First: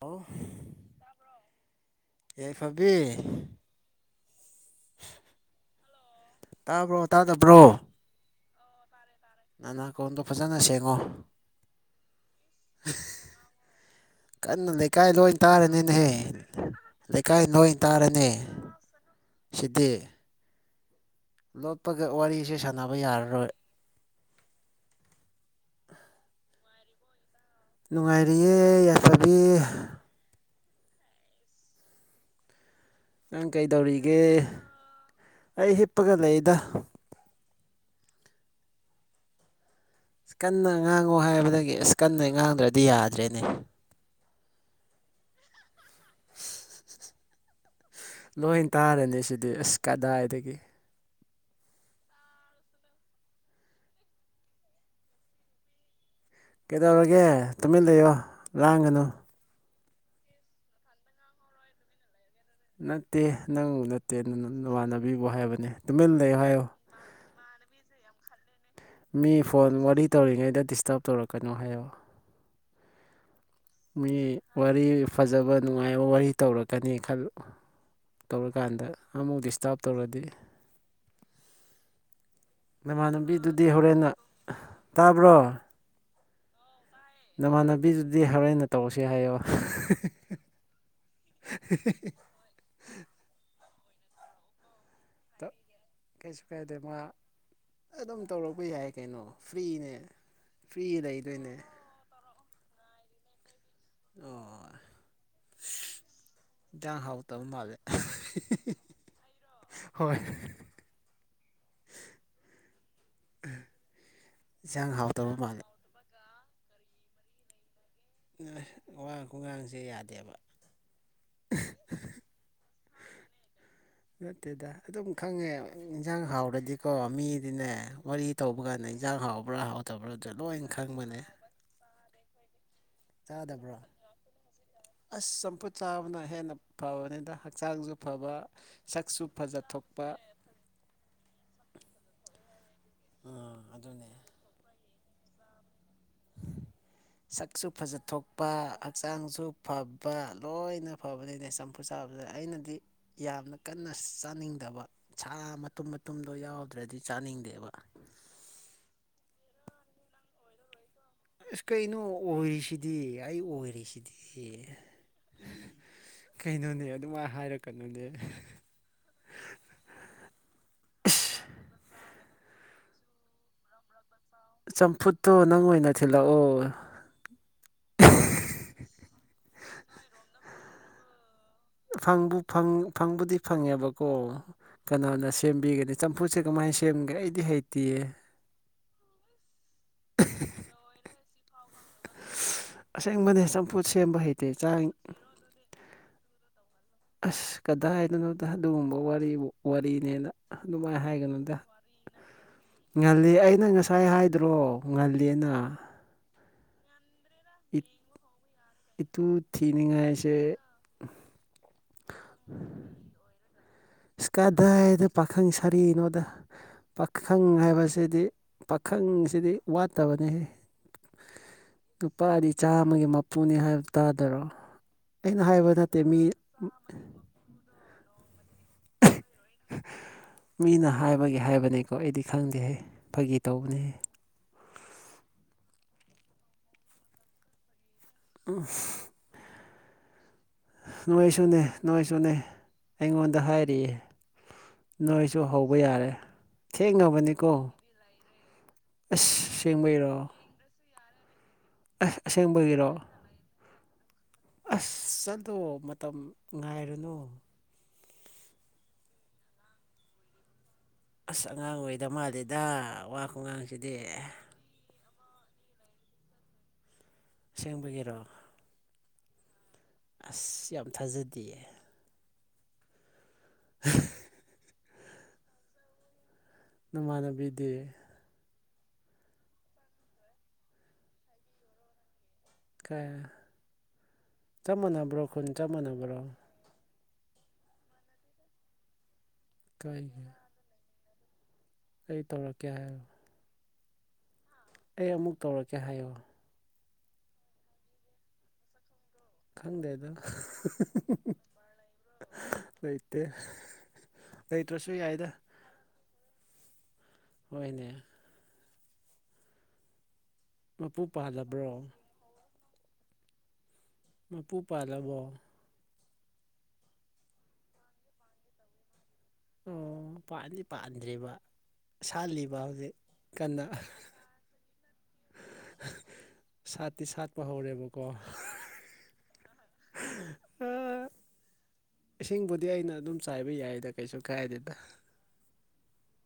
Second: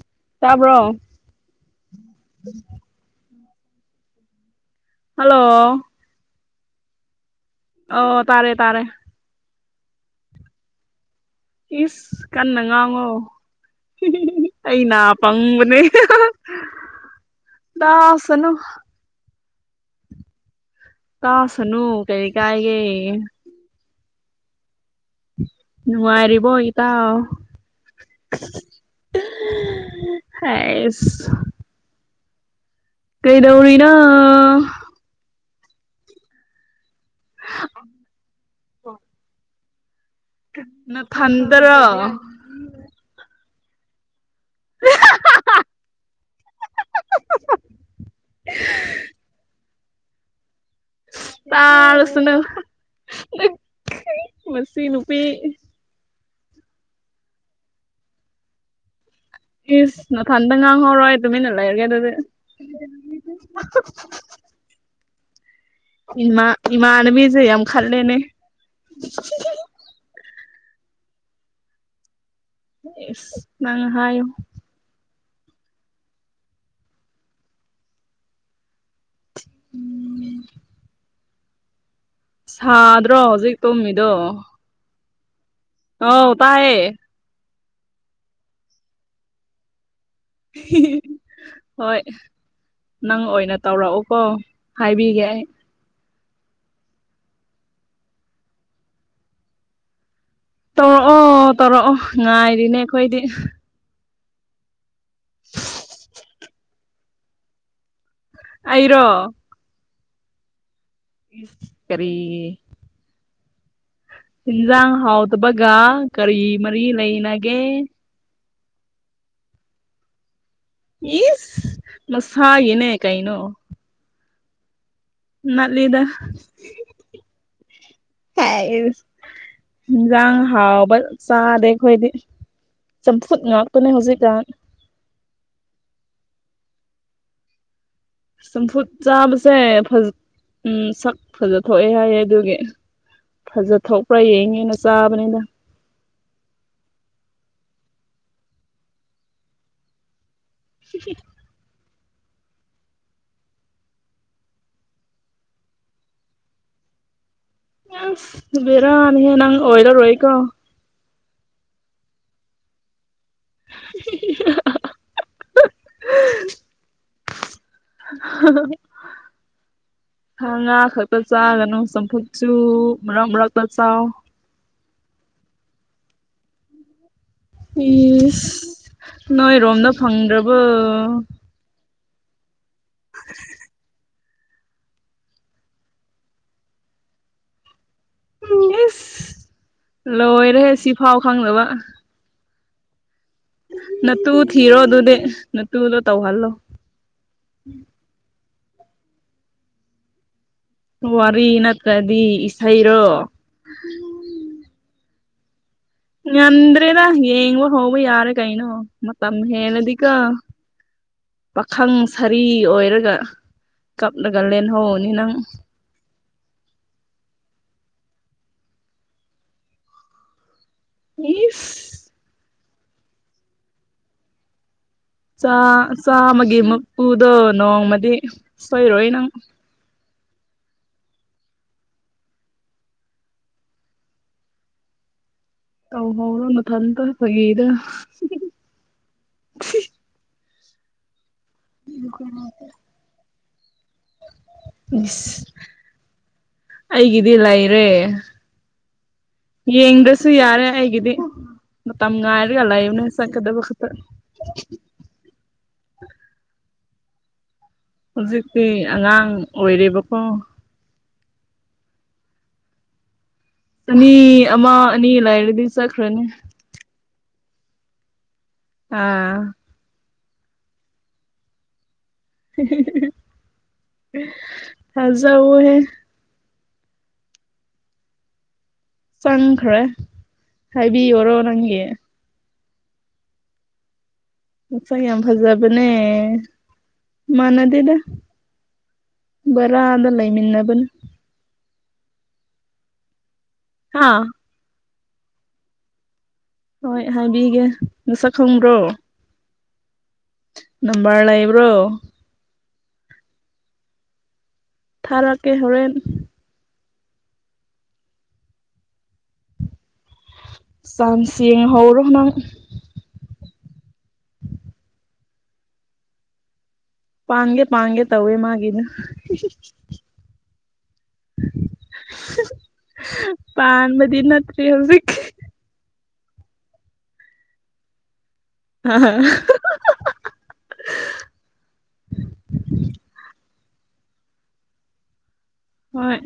ꯑꯣ ꯇꯥꯕ꯭ꯔꯣ ꯇꯕꯔꯣ ꯌꯥꯏꯐꯕꯤ ꯍꯜꯂꯣ ꯇꯥꯕ꯭ꯔꯣ ꯇꯥꯗꯕ꯭ꯔꯣ ꯑꯣ ꯇꯥꯔꯦ ꯇꯥꯔꯦ ꯅꯅꯥꯀꯣꯡꯗꯣ ꯐꯖꯅ ꯁꯦꯡꯉꯣ ꯏꯁ ꯀꯟꯅ ꯉꯥꯡꯉꯣ ꯀꯟꯅ ꯂꯩꯀꯥꯏ ꯑꯩꯅ ꯂꯣꯏ ꯄꯪꯕꯅꯦ ꯇꯥꯔꯅꯤꯅꯦꯍꯦ ꯂꯩꯀꯥꯏ ꯂꯣꯏ ꯇꯥꯔꯅꯤ ꯇꯥꯁꯅꯨ ꯁꯤꯗꯤ ꯇꯥꯁꯅꯨ ꯂꯣꯠꯄꯒ ꯀꯩ ꯋꯥꯔꯤꯁꯦ ꯀꯥꯏꯒꯦ ꯁꯥꯟꯅꯕ ꯌꯥꯔꯔꯣꯏ ꯅꯨꯡꯉꯥꯏꯔꯤꯕꯣ ꯏꯇꯥꯎ ꯅꯨꯡꯉꯥꯏꯔꯤꯌꯦ ꯌꯥꯏꯐꯕꯤ ꯍꯦꯁ ꯅꯪ ꯀꯩꯗꯧꯔꯤꯅꯣ ꯀꯩꯗꯧꯔꯤꯒꯦ ꯑꯩ ꯍꯤꯞꯄꯒ ꯂꯩꯗ [unintelligible] ꯀꯟꯅ ꯉꯥꯡꯉꯨ ꯍꯥꯏꯕꯗꯒꯤ ꯅꯊꯟꯇꯔꯣ ꯑꯁ ꯀꯟꯅ ꯉꯥꯡꯗ꯭ꯔꯗꯤ ꯌꯥꯗ꯭ꯔꯦꯅꯦ ꯂꯣꯏ ꯇꯥꯔꯅꯤ ꯁꯤꯗꯤ ꯑꯁ ꯀꯗꯥꯏꯗꯒꯤ ꯇꯥꯔꯁꯨꯅꯣ ꯅꯪ ꯃꯁꯤ ꯅꯨꯄꯤ ꯀꯩꯗꯧꯔꯒꯦ ꯇꯨꯃꯤꯟ ꯂꯩꯌꯣ ꯂꯥꯡꯒꯅꯨ ꯏꯁ ꯅꯊꯟꯗ ꯉꯥꯡꯍꯧꯔꯣ ꯑꯩ ꯇꯨꯃꯤꯟꯅ ꯂꯩꯔꯒꯦ ꯑꯗꯨꯗꯤ ꯅꯠꯇꯦ ꯅꯪꯕꯨ ꯅꯠꯇꯦ ꯑꯗꯨ ꯅꯃꯥꯟꯅꯕꯤꯕꯨ ꯍꯥꯏꯕꯅꯦ ꯇꯨꯃꯤꯟ ꯂꯩꯌꯨ ꯏꯃꯥ ꯍꯥꯏꯌꯣ ꯏꯃꯥꯅꯕꯤꯁꯦ ꯌꯥꯝ ꯈꯠꯂꯦꯅꯦ ꯃꯤ ꯐꯣꯟ ꯋꯥꯔꯤ ꯇꯧꯔꯤꯉꯩꯗ ꯗꯤꯁꯇꯞ ꯇꯧꯔꯛꯀꯅꯣ ꯍꯥꯏꯌꯣ ꯏꯁ ꯅꯪ ꯍꯥꯏꯌꯣ ꯃꯤ ꯋꯥꯔꯤ ꯐꯖꯕ ꯅꯨꯡꯉꯥꯏꯕ ꯋꯥꯔꯤ ꯇꯧꯔꯛꯀꯅꯤ ꯈꯜ ꯇꯧꯔꯀꯥꯟꯗ ꯑꯃꯨꯛ ꯗꯤꯁꯇꯥꯞ ꯇꯧꯔꯗꯤ ꯁꯥꯗ꯭ꯔꯣ ꯍꯧꯖꯤꯛ ꯅꯃꯥꯟꯅꯕꯤꯗꯨꯗꯤ ꯍꯣꯔꯦꯟꯅ ꯇꯨꯝꯃꯤꯗꯣ ꯇꯥꯕ꯭ꯔꯣ ꯑꯣ ꯇꯥꯏꯌꯦ ꯅꯃꯥꯟꯅꯕꯤꯗꯨꯗꯤ ꯍꯧꯔꯦꯟꯅ ꯇꯧꯁꯦ ꯍꯥꯏꯌꯣ ꯍꯣꯏ ꯅꯪ ꯑꯣꯏꯅ ꯇꯧꯔꯛꯎꯀꯣ ꯍꯥꯏꯕꯤꯒꯦ ꯑꯩ ꯇ ꯀꯩꯁꯨ ꯀꯥꯏꯗꯦ ꯃꯥ ꯑꯗꯨꯝ ꯇꯧꯔꯛꯄ ꯌꯥꯏ ꯀꯩꯅꯣ ꯐ꯭ꯔꯤꯅꯦ ꯐ꯭ꯔꯤ ꯇꯧꯔꯛꯑꯣ ꯂꯩꯗꯣꯏꯅꯦ ꯇꯧꯔꯛꯑꯣ ꯉꯥꯏꯔꯤꯅꯦ ꯑꯩꯈꯣꯏꯗꯤ ꯑꯣ ꯏꯟꯖꯥꯡ ꯍꯥꯎꯇꯕ ꯃꯥꯜꯂꯦ ꯑꯩꯔꯣ ꯍꯣꯏ ꯀꯔꯤꯒꯤ ꯏꯟꯖꯥꯡ ꯍꯥꯎꯇꯕ ꯃꯥꯜꯂꯦ ꯍꯥꯎꯗꯕꯒ ꯀꯔꯤ ꯃꯔꯤ ꯂꯩꯅꯒꯦ ꯋꯥ ꯈꯣꯡꯉꯥꯡꯁꯦ ꯌꯥꯗꯦꯕ ꯏꯁ ꯃꯁꯥꯒꯤꯅꯦ ꯀꯩꯅꯣ ꯅꯠꯇꯦꯗ ꯑꯗꯨꯝ ꯈꯪꯉꯦ ꯅꯠꯂꯤꯗ ꯏꯟꯖꯥꯡ ꯍꯥꯎꯔꯗꯤꯀꯣ ꯃꯤꯗꯤꯅꯦ ꯋꯥꯔꯤ ꯇꯧꯕ ꯀꯥꯟꯗ ꯍꯥꯏꯁ ꯏꯟꯖꯥꯡ ꯍꯥꯎꯕ꯭ꯔꯥ ꯍꯥꯎ ꯍꯤꯟꯖꯥꯡ ꯍꯥꯎꯕ ꯆꯥꯗꯦ ꯑꯩꯈꯣꯏꯗꯤ ꯆꯝꯐꯨꯠ ꯆꯥꯗꯕ꯭ꯔꯣ ꯉꯥꯛꯇꯅꯦ ꯍꯧꯖꯤꯛꯀꯥꯟ ꯑꯁ ꯆꯝꯐꯨꯠ ꯆꯥꯕꯅ ꯍꯦꯟꯅ ꯐꯕꯅꯤꯗ ꯍꯛꯆꯥꯡꯁꯨ ꯐꯕ ꯆꯝꯐꯨꯠ ꯁꯛꯁꯨ ꯆꯥꯕꯁꯦ ꯐꯖ ꯊꯣꯛꯄ ꯐꯖ ꯎꯝ ꯁꯛ ꯐꯖꯊꯣꯛꯑꯦ ꯍꯥꯏꯌꯦ ꯑꯗꯨꯒꯤ ꯎꯝ ꯐꯖ ꯑꯗꯨꯅꯦ ꯊꯣꯛꯄ꯭ꯔꯥ ꯌꯦꯡꯉꯤꯅ ꯆꯥꯕꯅꯤꯗ ꯁꯛꯁꯨ ꯐꯖꯊꯣꯛꯄ ꯍꯛꯆꯥꯡꯁꯨ ꯐꯕ ꯂꯣꯏꯅ ꯐꯕꯅꯤꯅꯦ ꯆꯝꯐꯨꯠ ꯆꯥꯕꯗꯤ ꯑꯩꯅꯗꯤ ꯌꯥꯝꯅ ꯀꯟꯅ ꯆꯥꯅꯤꯡꯗꯕ ꯁꯥ ꯃꯇꯨꯝ ꯃꯇꯨꯝꯗꯣ ꯌꯥꯎꯗ꯭ꯔꯗꯤ ꯆꯥꯅꯤꯡꯗꯦꯕ ꯅꯪꯁ ꯕꯦꯔꯥꯅꯦꯍꯦ ꯅꯪ ꯑꯣꯏꯔꯔꯣꯏ ꯀꯣ ꯑꯁ ꯀꯩꯅꯣ ꯑꯣꯏꯔꯤꯁꯤꯗꯤ ꯑꯩ ꯑꯣꯏꯔꯤꯁꯤꯗꯤ ꯀꯩꯅꯣꯅꯦ ꯑꯗꯨꯃꯥꯏ ꯍꯥꯏꯔꯛꯀꯅꯨꯅꯦ [inaudible] ꯁꯥ ꯉꯥ ꯈꯛꯇ ꯑꯁ ꯆꯥꯒꯅꯨ ꯆꯝꯐꯨꯠꯁꯨ ꯃꯔꯛ ꯃꯔꯛꯇ ꯆꯥꯎ ꯆꯝꯐꯨꯠꯇꯣ ꯅꯪ ꯑꯣꯏꯅ ꯊꯤꯜꯂꯛꯑꯣ ꯏꯁ ꯅꯣꯏꯔꯣꯝꯗ ꯐꯪꯗ꯭ꯔꯕꯣ ꯐꯪꯕꯨ ꯐꯪ ꯐꯪꯕꯨꯗꯤ ꯐꯪꯉꯦꯕꯀꯣ ꯀꯅꯥꯅ ꯁꯦꯝꯕꯤꯒꯅꯤ ꯆꯝꯐꯨꯁꯦ ꯀꯃꯥꯏꯅ ꯁꯦꯝꯒꯦ ꯑꯩꯗꯤ ꯍꯩꯇꯤꯌꯦ ꯎꯝ ꯏꯁ ꯂꯣꯏꯔꯦꯍꯦ ꯁꯤ ꯐꯥꯎ ꯈꯪꯗꯕ ꯑꯁꯦꯡꯕꯅꯦ ꯆꯝꯐꯨꯠ ꯁꯦꯝꯕ ꯅꯠꯇꯨ ꯍꯩꯇꯦ ꯊꯤꯔꯣ ꯆꯥꯡ ꯑꯗꯨꯗꯤ ꯅꯠꯇꯨꯗꯣ ꯇꯧꯍꯜꯂꯣ ꯑꯁ ꯀꯗꯥꯏꯗꯅꯣꯗ ꯑꯗꯨꯒꯨꯝꯕ ꯋꯥꯔꯤꯕꯨ ꯋꯥꯔꯤꯅꯦꯅ ꯑꯗꯨꯃꯥꯏ ꯋꯥꯔꯤ ꯍꯥꯏꯒꯅꯨꯗ ꯅꯠꯇ꯭ꯔꯗꯤ ꯏꯁꯩꯔꯣ ꯉꯜꯂꯤ ꯑꯩꯅ ꯉꯁ ꯁꯥꯏ ꯍꯥꯏꯗ꯭ꯔꯣ ꯉꯜꯂꯤꯌꯦꯅ ꯉꯟꯗ꯭ꯔꯦꯗ ꯌꯦꯡꯕ ꯍꯧꯕ ꯌꯥꯔꯦ ꯀꯩꯏꯅꯣ ꯏꯇꯨ ꯃꯇꯝ ꯍꯦꯜꯂꯗꯤꯀꯣ ꯊꯤꯅꯤꯡꯉꯥꯏꯁꯦ ꯄꯥꯈꯪ ꯁꯔꯤ ꯑꯣꯏꯔꯒ ꯀꯞꯂꯒ ꯂꯦꯟꯍꯧꯅꯤ ꯅꯪ ꯗꯤꯅꯣꯗ ꯄꯥꯈꯪ ꯍꯥꯏꯕꯁꯤꯗꯤ ꯄꯥꯈꯪꯁꯤꯗꯤ ꯋꯥꯠꯇꯕꯅꯦꯍꯦ ꯏꯁ ꯅꯨꯄꯥꯗꯤ ꯆꯥꯝꯃꯒꯤ ꯃꯄꯨꯅꯦ ꯍꯥꯏꯗꯣ ꯇꯥꯗꯔꯣ ꯑꯩꯅ ꯆꯥ ꯍꯥꯏꯕ ꯅꯠꯇꯦ ꯃꯤ ꯆꯥꯝꯃꯒꯤ ꯃꯄꯨꯗꯣ ꯅꯣꯡꯃꯗꯤ ꯁꯣꯏꯔꯣꯏ ꯅꯪ ꯃꯤꯅ ꯍꯥꯏꯕꯒꯤ ꯍꯥꯏꯕꯅꯦꯀꯣ ꯑꯩꯗꯤ ꯈꯪꯗꯦꯍꯦ ꯐꯒꯤ ꯇꯧꯕꯅꯦ ꯇꯧ ꯍꯧꯔꯣ ꯅꯊꯟꯇꯥ ꯐꯒꯤꯗꯣ ꯎꯝ ꯅꯣꯏꯁꯨꯅꯦ ꯅꯣꯏꯁꯨꯅꯦ ꯑꯩꯉꯣꯟꯗ ꯍꯥꯏꯔꯤꯌꯦ ꯅꯣꯏꯁꯨ ꯏꯁ ꯍꯧꯕ ꯌꯥꯔꯦ ꯑꯩꯒꯤꯗꯤ ꯊꯦꯡꯉꯕꯅꯦꯀꯣ ꯂꯩꯔꯦ ꯑꯁ ꯑꯁꯦꯡꯕꯩꯔꯣ ꯌꯦꯡꯗ꯭ꯔꯁꯨ ꯌꯥꯔꯦ ꯑꯩꯒꯤꯗꯤ ꯃꯇꯝ ꯑꯁ ꯉꯥꯏꯔꯒ ꯑꯁꯦꯡꯕꯒꯤꯔꯣ ꯂꯩꯕꯅꯦ ꯆꯠꯀꯗꯕ ꯈꯛꯇ ꯑꯁ ꯆꯠꯂꯣ ꯃꯇꯝ ꯉꯥꯏꯔꯨꯅꯨ ꯍꯧꯖꯤꯛꯇꯤ ꯑꯉꯥꯡ ꯑꯣꯏꯔꯤꯕꯀꯣ ꯑꯁ ꯑꯉꯥꯡ ꯑꯣꯏꯗ ꯃꯥꯜꯂꯤꯗ ꯋꯥ ꯈꯨꯉꯥꯡꯁꯦ ꯑꯅꯤ ꯑꯃ ꯑꯅꯤ ꯂꯩꯔꯗꯤ ꯆꯠꯈ꯭ꯔꯅꯤ ꯑꯁꯦꯡꯕꯒꯤꯔꯣ ꯑꯥ ꯑꯁ ꯌꯥꯝ ꯊꯥꯖꯗꯤꯌꯦ [inaudible] [inaudible] ꯊꯖꯧꯑꯣꯍꯦ ꯅꯃꯥꯟꯅꯕꯤꯗꯤ ꯆꯪꯈ꯭ꯔꯦ ꯍꯥꯏꯕꯤꯌꯣꯔꯣ ꯅꯪꯒꯤ ꯀꯥ ꯃꯁꯛ ꯌꯥꯝ ꯆꯞ ꯐꯖꯕꯅꯦ ꯃꯥꯟꯅꯕ꯭ꯔꯣ ꯃꯅꯗꯦꯗ ꯕꯔꯥꯗ ꯀꯥꯏꯒꯤ ꯂꯩꯃꯤꯟꯅꯕꯅꯦ ꯑꯩ ꯇꯧꯔꯛꯀꯦ ꯍꯥꯏꯌꯣ ꯍꯥ ꯑꯩ ꯑꯃꯨꯛ ꯇꯧꯔꯛꯀꯦ ꯍꯥꯏꯌꯣ ꯍꯣꯏ ꯍꯥꯏꯕꯤꯒꯦ ꯃꯁꯛ ꯈꯪꯕ꯭ꯔꯣ ꯈꯪꯗꯦꯗꯣ ꯅꯝꯕꯔ ꯂꯩꯕ꯭ꯔꯣ [unintelligible] ꯂꯩꯇꯦ ꯂꯩꯇ꯭ꯔꯁꯨ ꯌꯥꯏꯗ ꯑꯩ ꯍꯧꯔꯦꯟ ꯍꯣꯏꯅꯦ ꯃꯄꯨ ꯆꯥꯟ꯭ꯁ ꯄꯥꯜꯂꯕ꯭ꯔꯣ ꯌꯦꯡꯍꯧꯔꯣ ꯅꯪ ꯃꯄꯨ ꯄꯥꯜꯂꯕꯣ ꯄꯥꯡꯒꯦ ꯄꯥꯡꯒꯦ ꯇꯧꯋꯦ ꯃꯥꯒꯤꯅ ꯑꯣ ꯄꯥꯟꯗꯤ ꯄꯥꯟꯗ꯭ꯔꯤꯕ ꯁꯥꯠꯜꯂꯤꯕ ꯍꯧꯖꯤꯛ ꯀꯟꯅ ꯄꯥꯟꯕꯗꯤ ꯅꯠꯇ꯭ꯔꯤ ꯍꯧꯖꯤꯛ ꯁꯥꯠꯇꯤ ꯁꯥꯠꯄ ꯍꯧꯔꯦꯕꯀꯣ [unintelligible] ꯏꯁꯤꯡꯕꯨꯗꯤ ꯑꯩꯅ ꯑꯗꯨꯝ ꯆꯥꯏꯕ ꯌꯥꯏꯗ ꯀꯩꯁꯨ ꯀꯥꯏꯗꯦꯗ ꯍꯣꯏ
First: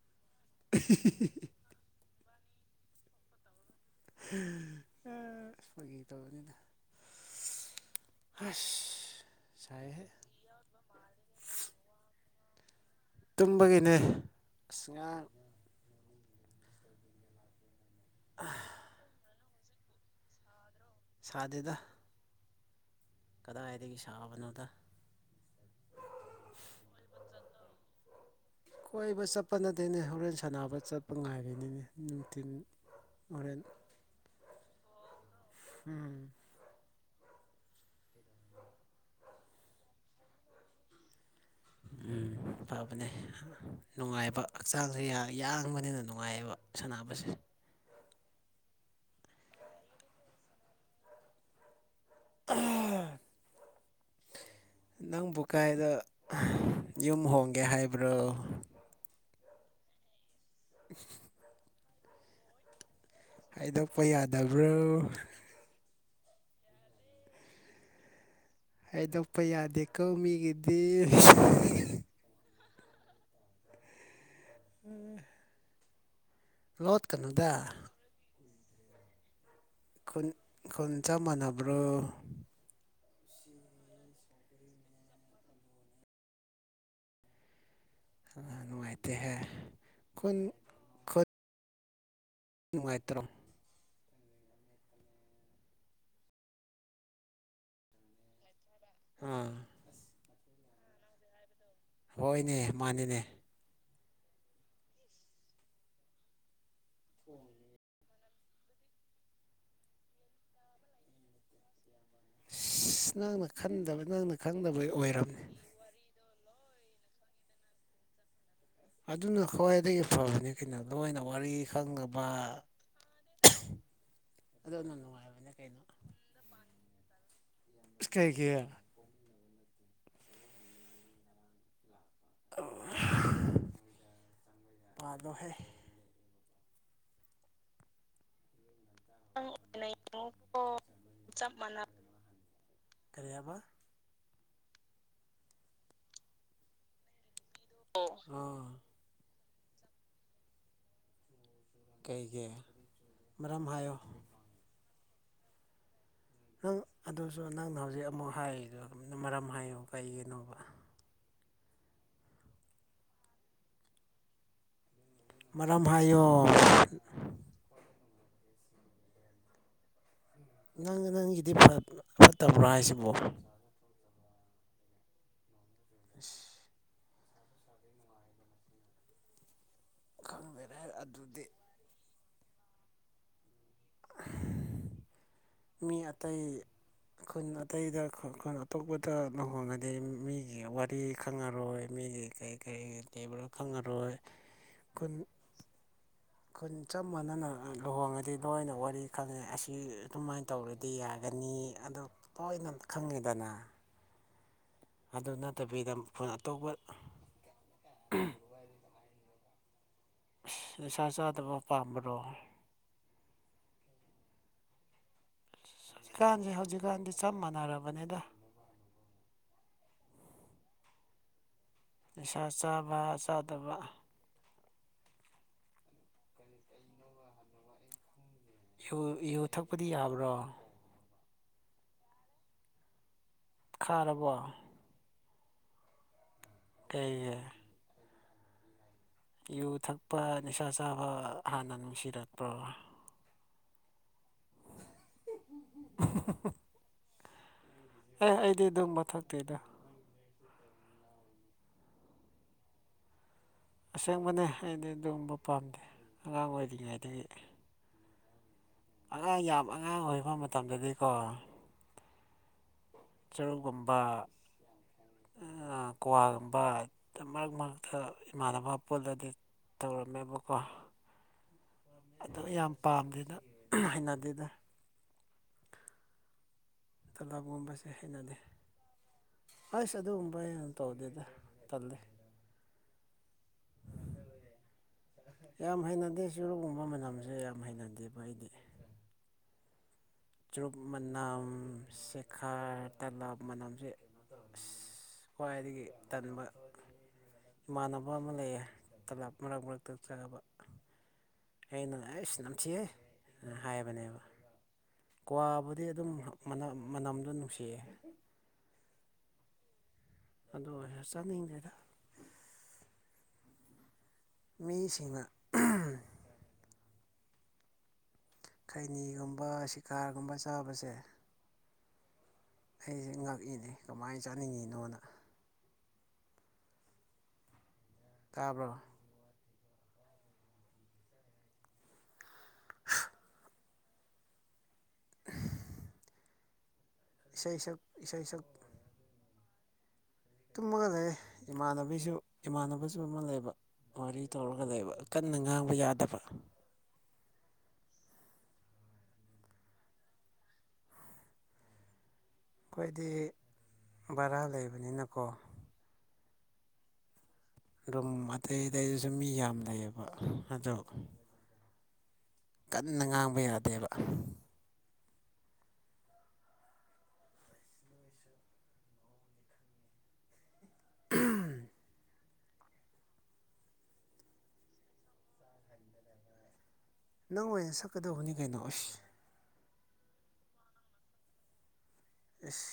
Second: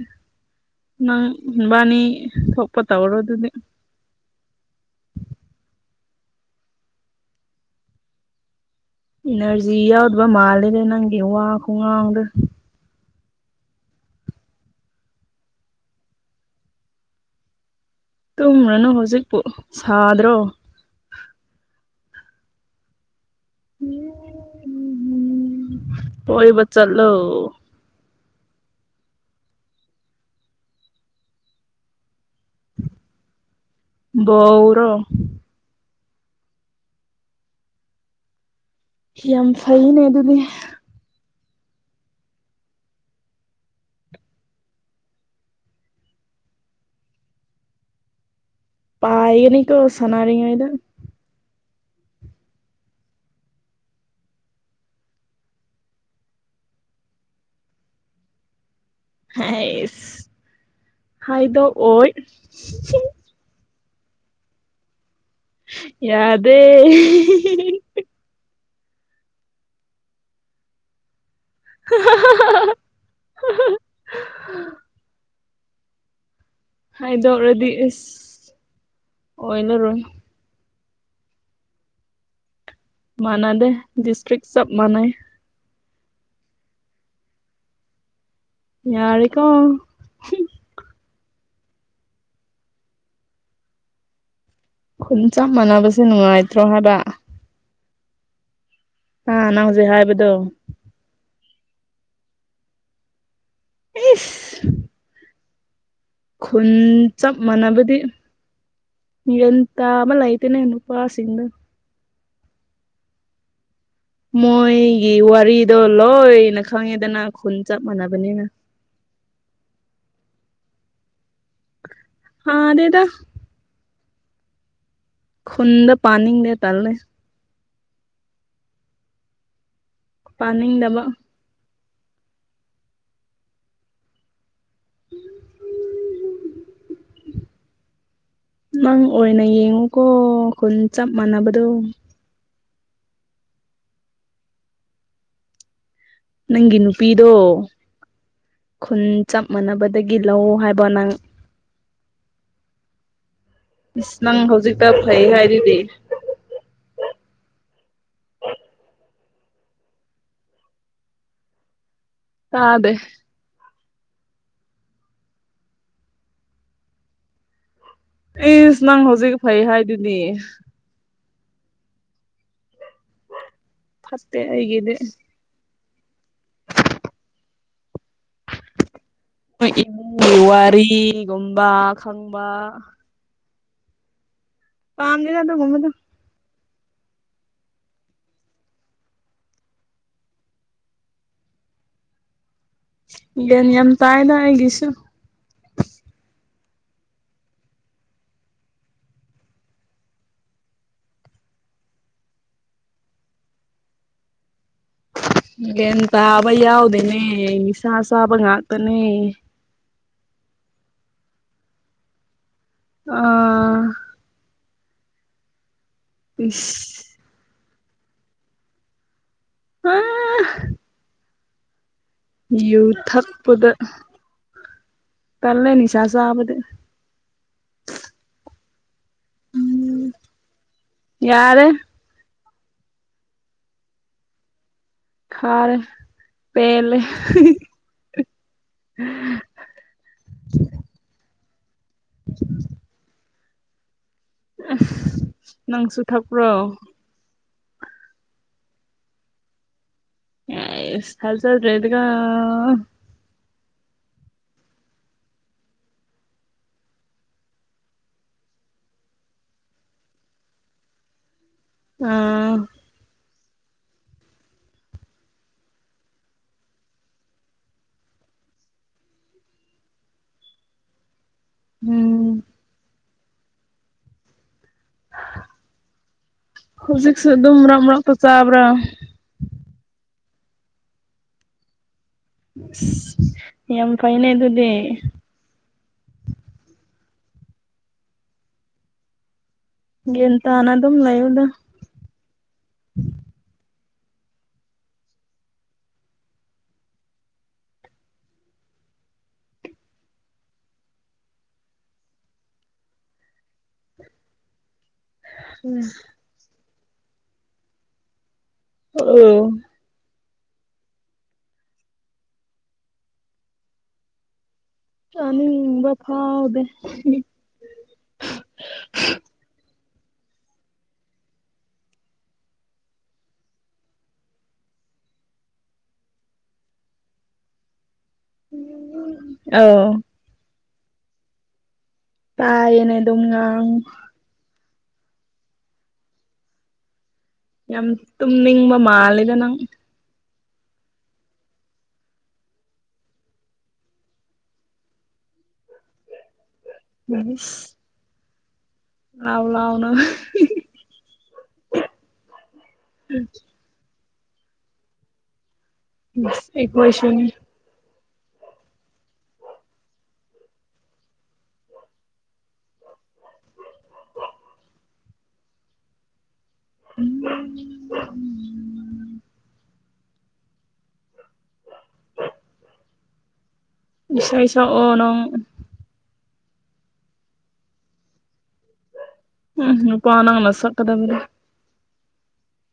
ꯅꯪꯕꯥꯅꯤ ꯊꯣꯛꯄ ꯇꯧꯔꯣꯗꯨꯗꯤ [unintelligible] ꯐꯥꯒꯤ ꯇꯧꯕꯅꯤꯗ ꯍꯁ ꯏꯅꯔꯖꯤ ꯌꯥꯎꯗꯕ ꯃꯥꯂꯦꯗ ꯅꯪꯒꯤ ꯋꯥ ꯈꯨꯡꯉꯥꯡꯗꯣ ꯇꯨꯝꯕꯒꯤꯅꯦ ꯑꯁ ꯉꯥꯡ ꯇꯨꯝꯔꯅꯨ ꯍꯧꯖꯤꯛꯄꯨ ꯁꯥꯗ꯭ꯔꯣ ꯁꯥꯗꯦꯗ ꯀꯗꯥꯏꯗꯒꯤ ꯁꯥꯕꯅꯣꯗ [unintelligible] ꯀꯣꯢꯕ ꯆꯠꯂꯣ ꯀꯣꯏꯕ ꯆꯠꯄ ꯅꯠꯇꯦꯅꯦ ꯍꯣꯔꯦꯟ ꯁꯥꯟꯅꯕ ꯆꯠꯄ ꯉꯥꯏꯔꯤꯅꯤꯅꯦ ꯅꯨꯡꯊꯤꯟ ꯃꯣꯔꯦꯟ ꯕꯣꯜꯔꯣ ꯎꯝ ꯌꯥꯝ ꯐꯩꯅ ꯑꯗꯨꯗꯤ ꯎꯝ ꯐꯕꯅꯦ ꯅꯨꯡꯉꯥꯏꯕ ꯍꯛꯆꯥꯡꯁꯦ ꯌꯥꯡꯕꯅꯤꯅ ꯅꯨꯡꯉꯥꯏꯑꯕ ꯁꯥꯟꯅꯕꯁꯦ ꯄꯥꯏꯒꯅꯤꯀꯣ ꯁꯅꯥꯔꯤꯉꯩꯗ [unintelligible] ꯅꯪꯕꯨ ꯀꯥꯏꯗ ꯌꯨꯝ ꯍꯣꯡꯒꯦ ꯍꯥꯏꯕ꯭ꯔꯣ ꯍꯩꯏ ꯍꯥꯏꯗꯣ ꯑꯣꯏ [unintelligible] ꯍꯥꯏꯗꯣꯛꯄ ꯌꯥꯗꯕ꯭ꯔꯣ ꯌꯥꯗꯦ [unintelligible] ꯍꯥꯏꯗꯣꯛꯄ ꯌꯥꯗꯦꯀꯣ ꯃꯤꯒꯤꯗꯤ [unintelligible] [unintelligible] ꯂꯣꯠꯀꯅꯨꯗ ꯍꯥꯏꯗꯣꯛꯔꯗꯤ ꯏꯁ ꯑꯣꯏꯔꯔꯣꯏ ꯈꯨꯟ ꯈꯨꯟ ꯆꯞ ꯃꯅꯕ꯭ꯔꯣ ꯃꯅꯥꯗꯦ ꯗꯤꯁꯇ꯭ꯔꯤꯛ ꯆꯞ ꯃꯅꯩ ꯅꯨꯡꯉꯥꯏꯇꯦꯍꯦ ꯌꯥꯔꯦꯀꯣ ꯈꯨꯟ ꯈꯨꯟ ꯅꯨꯡꯉꯥꯏꯇ꯭ꯔꯣ ꯈꯨꯟ ꯆꯞ ꯃꯥꯟꯅꯕꯁꯦ ꯅꯨꯡꯉꯥꯏꯇ꯭ꯔꯣ ꯍꯥꯏꯕ ꯑꯥ ꯀꯅꯥꯅꯣ ꯅꯪ ꯍꯧꯖꯤꯛ ꯍꯥꯏꯕꯗꯨ ꯍꯣꯏꯅꯦ ꯃꯥꯅꯤꯅꯦ ꯏꯁ ꯈꯨꯟ ꯆꯞ ꯃꯥꯟꯅꯕꯗꯤ ꯒꯌ꯭ꯥꯟ ꯇꯥꯕ ꯂꯩꯇꯦꯅꯦ ꯅꯨꯄꯥꯁꯤꯡꯗꯣ ꯑꯁ ꯅꯪꯅ ꯈꯟꯗꯕ ꯅꯪꯅ ꯈꯪꯗꯕꯩ ꯑꯣꯏꯔꯝꯅꯤ ꯑꯗꯣ ꯂꯣꯏꯅ ꯈꯪꯉꯦꯗꯅ ꯈꯨꯟ ꯆꯞ ꯃꯥꯟꯅꯕꯅꯤꯅ ꯑꯗꯨꯅ ꯈ꯭ꯋꯥꯏꯗꯒꯤ ꯐꯕꯅꯤ ꯀꯩꯅꯣ ꯂꯣꯏꯅ ꯋꯥꯔꯤ ꯈꯪꯅꯕ ꯍꯥꯗꯦꯗ ꯑꯗꯨ ꯑꯗꯨꯅ ꯅꯨꯡꯉꯥꯏꯕꯅꯤ ꯈꯨꯟꯗ ꯄꯥꯟꯅꯤꯡꯗꯦ ꯇꯜꯂꯦ ꯏꯁ ꯀꯔꯤꯒꯤ ꯄꯥꯟꯅꯤꯡꯗꯕ ꯄꯥꯜꯂꯣꯍꯦ ꯅꯪ ꯑꯣꯏꯅ ꯌꯦꯡꯉꯨꯀꯣ ꯎꯝ ꯈꯨꯟ ꯆꯞ ꯃꯥꯟꯅꯕꯗꯣ ꯀꯔꯤ ꯍꯥꯏꯕ ꯅꯪꯒꯤ ꯅꯨꯄꯤꯗꯣ ꯑꫭ ꯈꯨꯟ ꯆꯞ ꯃꯥꯟꯅꯕꯗꯒꯤ ꯂꯧ ꯍꯥꯏꯕ ꯅꯪ ꯀꯩꯒꯤ ꯃꯔꯝ ꯍꯥꯏꯌꯣ ꯏꯁ ꯅꯪ ꯍꯧꯖꯤꯛꯇ ꯐꯩ ꯍꯥꯏꯔꯤꯗꯨꯗꯤ ꯅꯪ ꯑꯗꯨꯁꯨ ꯅꯪꯅ ꯍꯧꯖꯤꯛ ꯑꯃꯨꯛ ꯍꯥꯏꯔꯤꯗꯨ ꯃꯔꯝ ꯍꯥꯏꯌꯨ ꯀꯩꯒꯤꯅꯣꯕ ꯇꯥꯗꯦ ꯃꯔꯝ ꯍꯥꯏꯌꯣ ꯏꯁ ꯅꯪ ꯍꯧꯖꯤꯛ ꯐꯩ ꯍꯥꯏꯗꯨꯗꯤ ꯅꯪꯒꯤ ꯅꯪꯒꯤꯗꯤ ꯐꯠꯇꯕ꯭ꯔ ꯍꯥꯏꯁꯤꯕꯣ ꯐꯠꯇꯦ ꯑꯩꯒꯤꯗꯤ ꯏꯁ ꯅꯣꯏ ꯏꯃꯨꯡꯒꯤ ꯈꯪꯗꯔꯦ ꯑꯗꯨꯗꯤ ꯋꯥꯔꯤꯒꯨꯝꯕ ꯈꯪꯕ ꯎꯝ ꯄꯥꯝꯗꯦꯗ ꯑꯗꯨꯒꯨꯝꯕꯗꯣ ꯑꯇꯩ ꯈꯨꯟ ꯑꯇꯩꯗ ꯈꯨꯟ ꯑꯇꯣꯞꯄꯗ ꯂꯨꯍꯣꯡꯉꯗꯤ ꯃꯤꯒꯤ ꯋꯥꯔꯤ ꯈꯪꯉꯔꯣꯏ ꯃꯤꯒꯤ ꯀꯔꯤ ꯀꯔꯤ ꯂꯩꯕ꯭ꯔ ꯒ꯭ꯌꯥꯟ ꯌꯥꯝ ꯈꯪꯉꯔꯣꯏ ꯇꯥꯏꯗ ꯑꯩꯒꯤꯁꯨ ꯈꯨꯟ ꯈꯨꯟ ꯆꯞ ꯃꯥꯟꯅꯅ ꯂꯨꯍꯣꯡꯉꯗꯤ ꯂꯣꯏꯅ ꯋꯥꯔꯤ ꯈꯪꯉꯦ ꯑꯁꯤ ꯑꯗꯨꯃꯥꯏꯅ ꯇꯧꯋꯦ ꯗꯤ ꯌꯥꯒꯅꯤ ꯑꯗꯨ ꯂꯣꯏꯅ ꯈꯪꯉꯤꯗꯅ ꯑꯗꯨ ꯅꯠꯇꯕꯤꯗ ꯒꯌ꯭ꯥꯟ ꯈꯨꯟ ꯇꯥꯕ ꯑꯇꯣꯞꯄ ꯌꯥꯎꯗꯦꯅꯦ ꯅꯤꯁꯥ ꯆꯥꯕ ꯉꯥꯛꯇꯅꯦ ꯅꯤꯁꯥ ꯆꯥꯗꯕ ꯄꯥꯝꯕꯔꯣ ꯑꯣ ꯍꯧꯖꯤꯛꯀꯥꯟꯁꯦ ꯏꯁ ꯍꯧꯖꯤꯛꯀꯥꯟꯗꯤ ꯆꯞ ꯃꯥꯟꯅꯔꯕꯅꯤꯗ ꯑꯥ ꯅꯤꯁꯥ ꯌꯨ ꯆꯥꯕ ꯊꯛꯄꯗ ꯆꯥꯗꯕ ꯇꯜꯂꯦ ꯅꯤꯁꯥ ꯆꯥꯕꯗꯤ ꯌꯨ ꯌꯨ ꯊꯛꯄꯗꯤ ꯎꯝ ꯌꯥꯕ꯭ꯔꯣ ꯌꯥꯔꯦ ꯈꯥꯔꯕꯣ ꯈꯥꯔꯦ ꯄꯦꯂꯦ ꯀꯩꯒꯤ ꯌꯨ ꯊꯛꯄ ꯅꯤꯁꯥ ꯆꯥꯕ ꯍꯥꯟꯅ ꯅꯨꯡꯁꯤꯔꯛꯄ ꯑꯪꯈ ꯅꯪꯁꯨ ꯊꯛꯄ꯭ꯔꯣ ꯑꯦ ꯑꯩꯗꯤ ꯑꯗꯨꯝꯕ ꯊꯛꯇꯦꯗꯣ ꯑꯦꯁ ꯊꯥꯖꯗꯦꯗ꯭ꯔꯒꯥ ꯑꯁꯦꯡꯕꯅꯦ ꯑꯩꯗꯤ ꯑꯗꯨꯒꯨꯝꯕ ꯄꯥꯝꯗꯦ ꯑꯉꯥꯡ ꯑꯣꯏꯔꯤꯉꯩꯗꯒꯤ ꯑꯉꯥꯡ ꯌꯥꯝ ꯑꯉꯥꯡ ꯑꯣꯏꯕ ꯃꯇꯝꯗꯗꯤꯀꯣ ꯑꯥꯑ ꯆꯔꯨꯒꯨꯝꯕ ꯑꯥꯑ ꯀ꯭ꯋꯥꯒꯨꯝꯕ ꯃꯔꯛ ꯃꯔꯛꯇ ꯏꯃꯥꯟꯅꯕ ꯄꯨꯜꯂꯗꯤ ꯇꯧꯔꯝꯃꯦꯕꯀꯣ INAUDIBLE ꯑꯣꯏꯗꯕ ꯌꯥꯝ ꯄꯥꯝꯗꯦꯗ ꯍꯩꯅꯗꯦꯗ ꯍꯧꯖꯤꯛꯁꯨ ꯑꯗꯨꯝ ꯃꯔꯛ ꯇꯂꯞꯒꯨꯝꯕꯁꯦ ꯃꯔꯛꯇ ꯆꯥꯕ꯭ꯔꯥ ꯍꯩꯁ ꯑꯗꯨꯒꯨꯝꯕ ꯑꯩ ꯇꯧꯗꯦꯗ ꯇꯜꯂꯦ ꯌꯥꯝ ꯐꯩꯅꯦ ꯑꯗꯨꯗꯤ ꯌꯥꯝ ꯍꯩꯅꯗꯦ ꯆꯨꯔꯨꯞꯒꯨꯝꯕ ꯃꯅꯝꯖꯦ ꯌꯥꯝ ꯍꯩꯅꯗꯦꯕ ꯑꯩꯗꯤ ꯒ꯭ꯌꯥꯟ ꯇꯥꯅ ꯑꯗꯨꯝ ꯂꯩꯩꯌꯨꯗ ꯈꯔ ꯇꯜꯂꯕ ꯃꯅꯝꯖꯦ ꯑꯥꯁ ꯈ꯭ꯋꯥꯏꯗꯒꯤ ꯇꯟꯕ ꯏꯃꯥꯟꯅꯕ ꯑꯃ ꯂꯩꯌꯦ ꯇꯂꯥꯞ ꯃꯔꯛ ꯃꯔꯛꯇ ꯆꯕ ꯑꯩꯅ ꯑꯩꯁ ꯅꯝꯊꯤꯑꯦ ꯍꯥꯏꯕꯅꯦꯕ ꯀ꯭ꯋꯥꯕꯨꯗꯤ ꯑꯗꯨꯝ ꯃꯅꯝ ꯃꯅꯝꯗꯣ ꯅꯨꯡꯁꯤꯌꯦ ꯑꯥꯑꯧ ꯑꯗꯣ ꯑꯣꯏꯔ ꯆꯥꯅꯤꯡꯗꯦꯗ ꯃꯤꯁꯤꯡꯅ ꯆꯅꯤꯡꯕ ꯐꯥꯎꯗꯦ ꯊꯨꯢ ꯈꯩꯅꯤꯒꯨꯝꯕ ꯁꯤꯀꯥꯔꯒꯨꯝꯕ ꯆꯥꯕꯖꯦ ꯑꯩꯖꯦ ꯉꯛꯏꯅꯦ ꯀꯃꯥꯏꯅ ꯆꯥꯅꯤꯡꯉꯤꯅꯣꯅ ꯇꯥꯕ꯭ꯔꯣ ꯑꯧ ꯇꯥꯏꯌꯦꯅꯦ ꯑꯗꯨꯝ ꯉꯥꯡꯉꯨ INAUDIBLE ꯌꯥꯝ ꯏꯁꯩ ꯁꯛ ꯇꯨꯝꯅꯤꯡꯕ ꯃꯥꯜꯂꯦꯗ ꯅꯪ ꯇꯨꯝꯃꯒ ꯂꯩꯌꯦ ꯏꯃꯥꯟꯅꯕꯤꯖꯨ ꯏꯃꯥꯟꯅꯕꯖꯨ ꯑꯃ ꯂꯩꯕ ꯋꯥꯔꯤ ꯇꯧꯔꯒ ꯂꯩꯕ ꯀꯟꯅ ꯉꯥꯡꯕ ꯌꯥꯗꯕ ꯂꯩꯁ ꯂꯥꯎꯂꯥꯎꯅ ꯍꯤꯍꯤ ꯈꯣꯏꯗꯤ ꯚꯔꯥ ꯂꯩꯕꯅꯤꯅꯀꯣ ꯑꯩꯈꯣꯏꯁꯨꯅꯤ ꯔꯨꯝ ꯑꯇꯩ ꯑꯇꯩꯗꯨꯁꯨ ꯃꯤ ꯌꯥꯝ ꯂꯩꯌꯦꯕ ꯑꯗꯣ ꯀꯟꯅ ꯉꯥꯡꯕ ꯌꯥꯗꯦꯕ INAUDIBLE INAUDIBLE ꯏꯁꯩ ꯁꯛꯑꯣ ꯅꯪ ꯅꯪ ꯑꯣꯏꯅ ꯁꯛꯀꯗꯕꯅꯤ ꯀꯩꯅꯣ ꯑꯥꯁ ꯎꯪ ꯅꯨꯄ ꯅꯪꯅ ꯁꯛꯀꯗꯕꯅꯦ ꯏꯁ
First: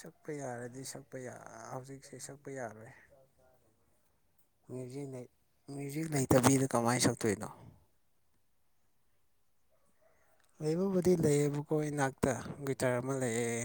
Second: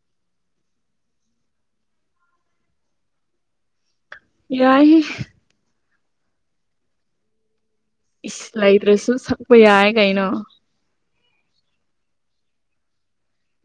ꯁꯛꯄ ꯌꯥꯔꯗꯤ ꯁꯛꯄꯌꯥ ꯍꯧꯖꯤꯛ ꯏꯁꯩ ꯁꯛꯄ ꯌꯥꯔꯣꯏ ꯌꯥꯏꯍꯦ ꯃ꯭ꯌꯨꯖꯤꯛ ꯂꯩꯇꯕꯤꯗ ꯀꯃꯥꯏꯅ ꯁꯛꯇꯣꯏꯅꯣ ꯏꯁ ꯂꯩꯗ꯭ꯔꯁꯨ ꯁꯛꯄ ꯌꯥꯏ ꯀꯩꯅꯣ꯫ ꯂꯩꯕꯕꯨꯗꯤ ꯂꯩꯌꯦꯕꯀꯣ ꯑꯩ ꯏꯅꯥꯛꯇ ꯒꯤꯇꯔ ꯑꯃ ꯂꯩꯑꯦ